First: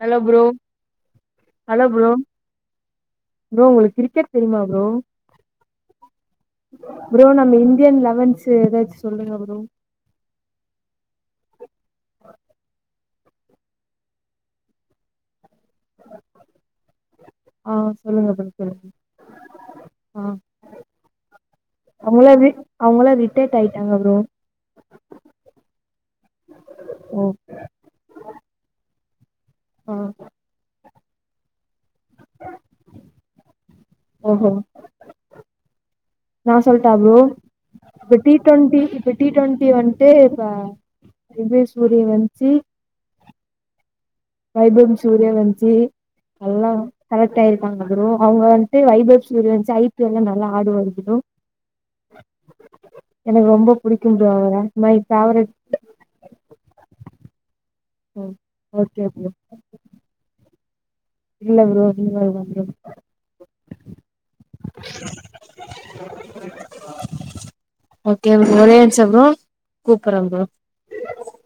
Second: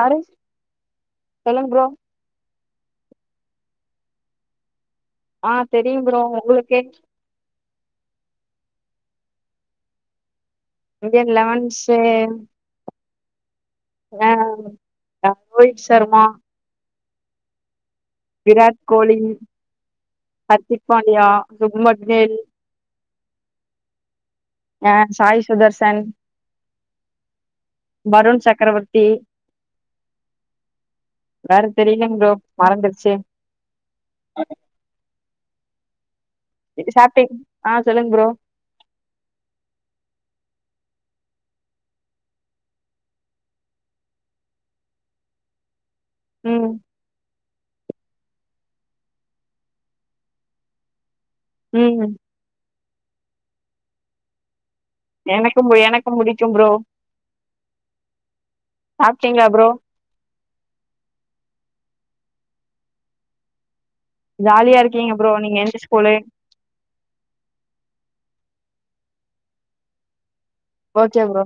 hello bro hello bro bro உங்களுக்கு cricket தெரியுமா bro ஆ தெரியு ப்ரோ உங்குளுக்கு கேட்ச்சு ப்ரோ நம்ம இந்தியன் லெவன்ஸ்சு எதாச்சு சொல்லுங்க ப்ரோ இந்தியன் லெவன்ஸு ஆ அ ரோஹித் சர்மா ஆ சொல்லுங்க ப்ரோ விராட் சொல்லுங்க கோலி ஆ ஹர்திக் பாண்டியா சுக்மன் கில் அவுங்களா ரிட்டேர்ட் ஆயிட்டாங்க ப்ரோ ஆ சாய் சுதர்சன் ஓ வருண் சக்கரவர்த்தி [unintelligible] வேற தெரியலைங்க ப்ரோ மறந்துருச்சு ஓஹோ நா சொல்டா ப்ரோ சாப்ட்டீங் ஆ சொல்லுங்க இப்ப ப்ரோ டீ டொண்டி இப்ப டி டொண்டி வந்த்ட்டு இப்ப உதய சூரியன் வன்ச்சு வைபவன் சூரிய வன்ச்சி ம் எல்லா செலெக்ட் ஆயிருக்காங்க ப்ரோ அவுங்க வந்த்ட்டு வைபௌ சூரியன் வெச்சு ஐ பி எல் லா நல்லா ஆடு வாரு ப்ரோ உம் எனக்கு ரொம்போ புடிக்கோ ப்ரோ அவர மை ஃபேவரட் எனக்கும் எனக்கும் புடிக்கும் ப்ரோ ம் ஓகே ஓகே ப்ரோ இல்ல ப்ரோ இனிமேல்தா ப்ரோ ஜாலியா இருக்கீங்க ப்ரோ நீங்க எந்த ஸ்கூலு ஓகே ப்ரோ ஒரே நிம்ஸோ ப்ரோ கூப்புர்ற ப்ரோ ஓகே ப்ரோ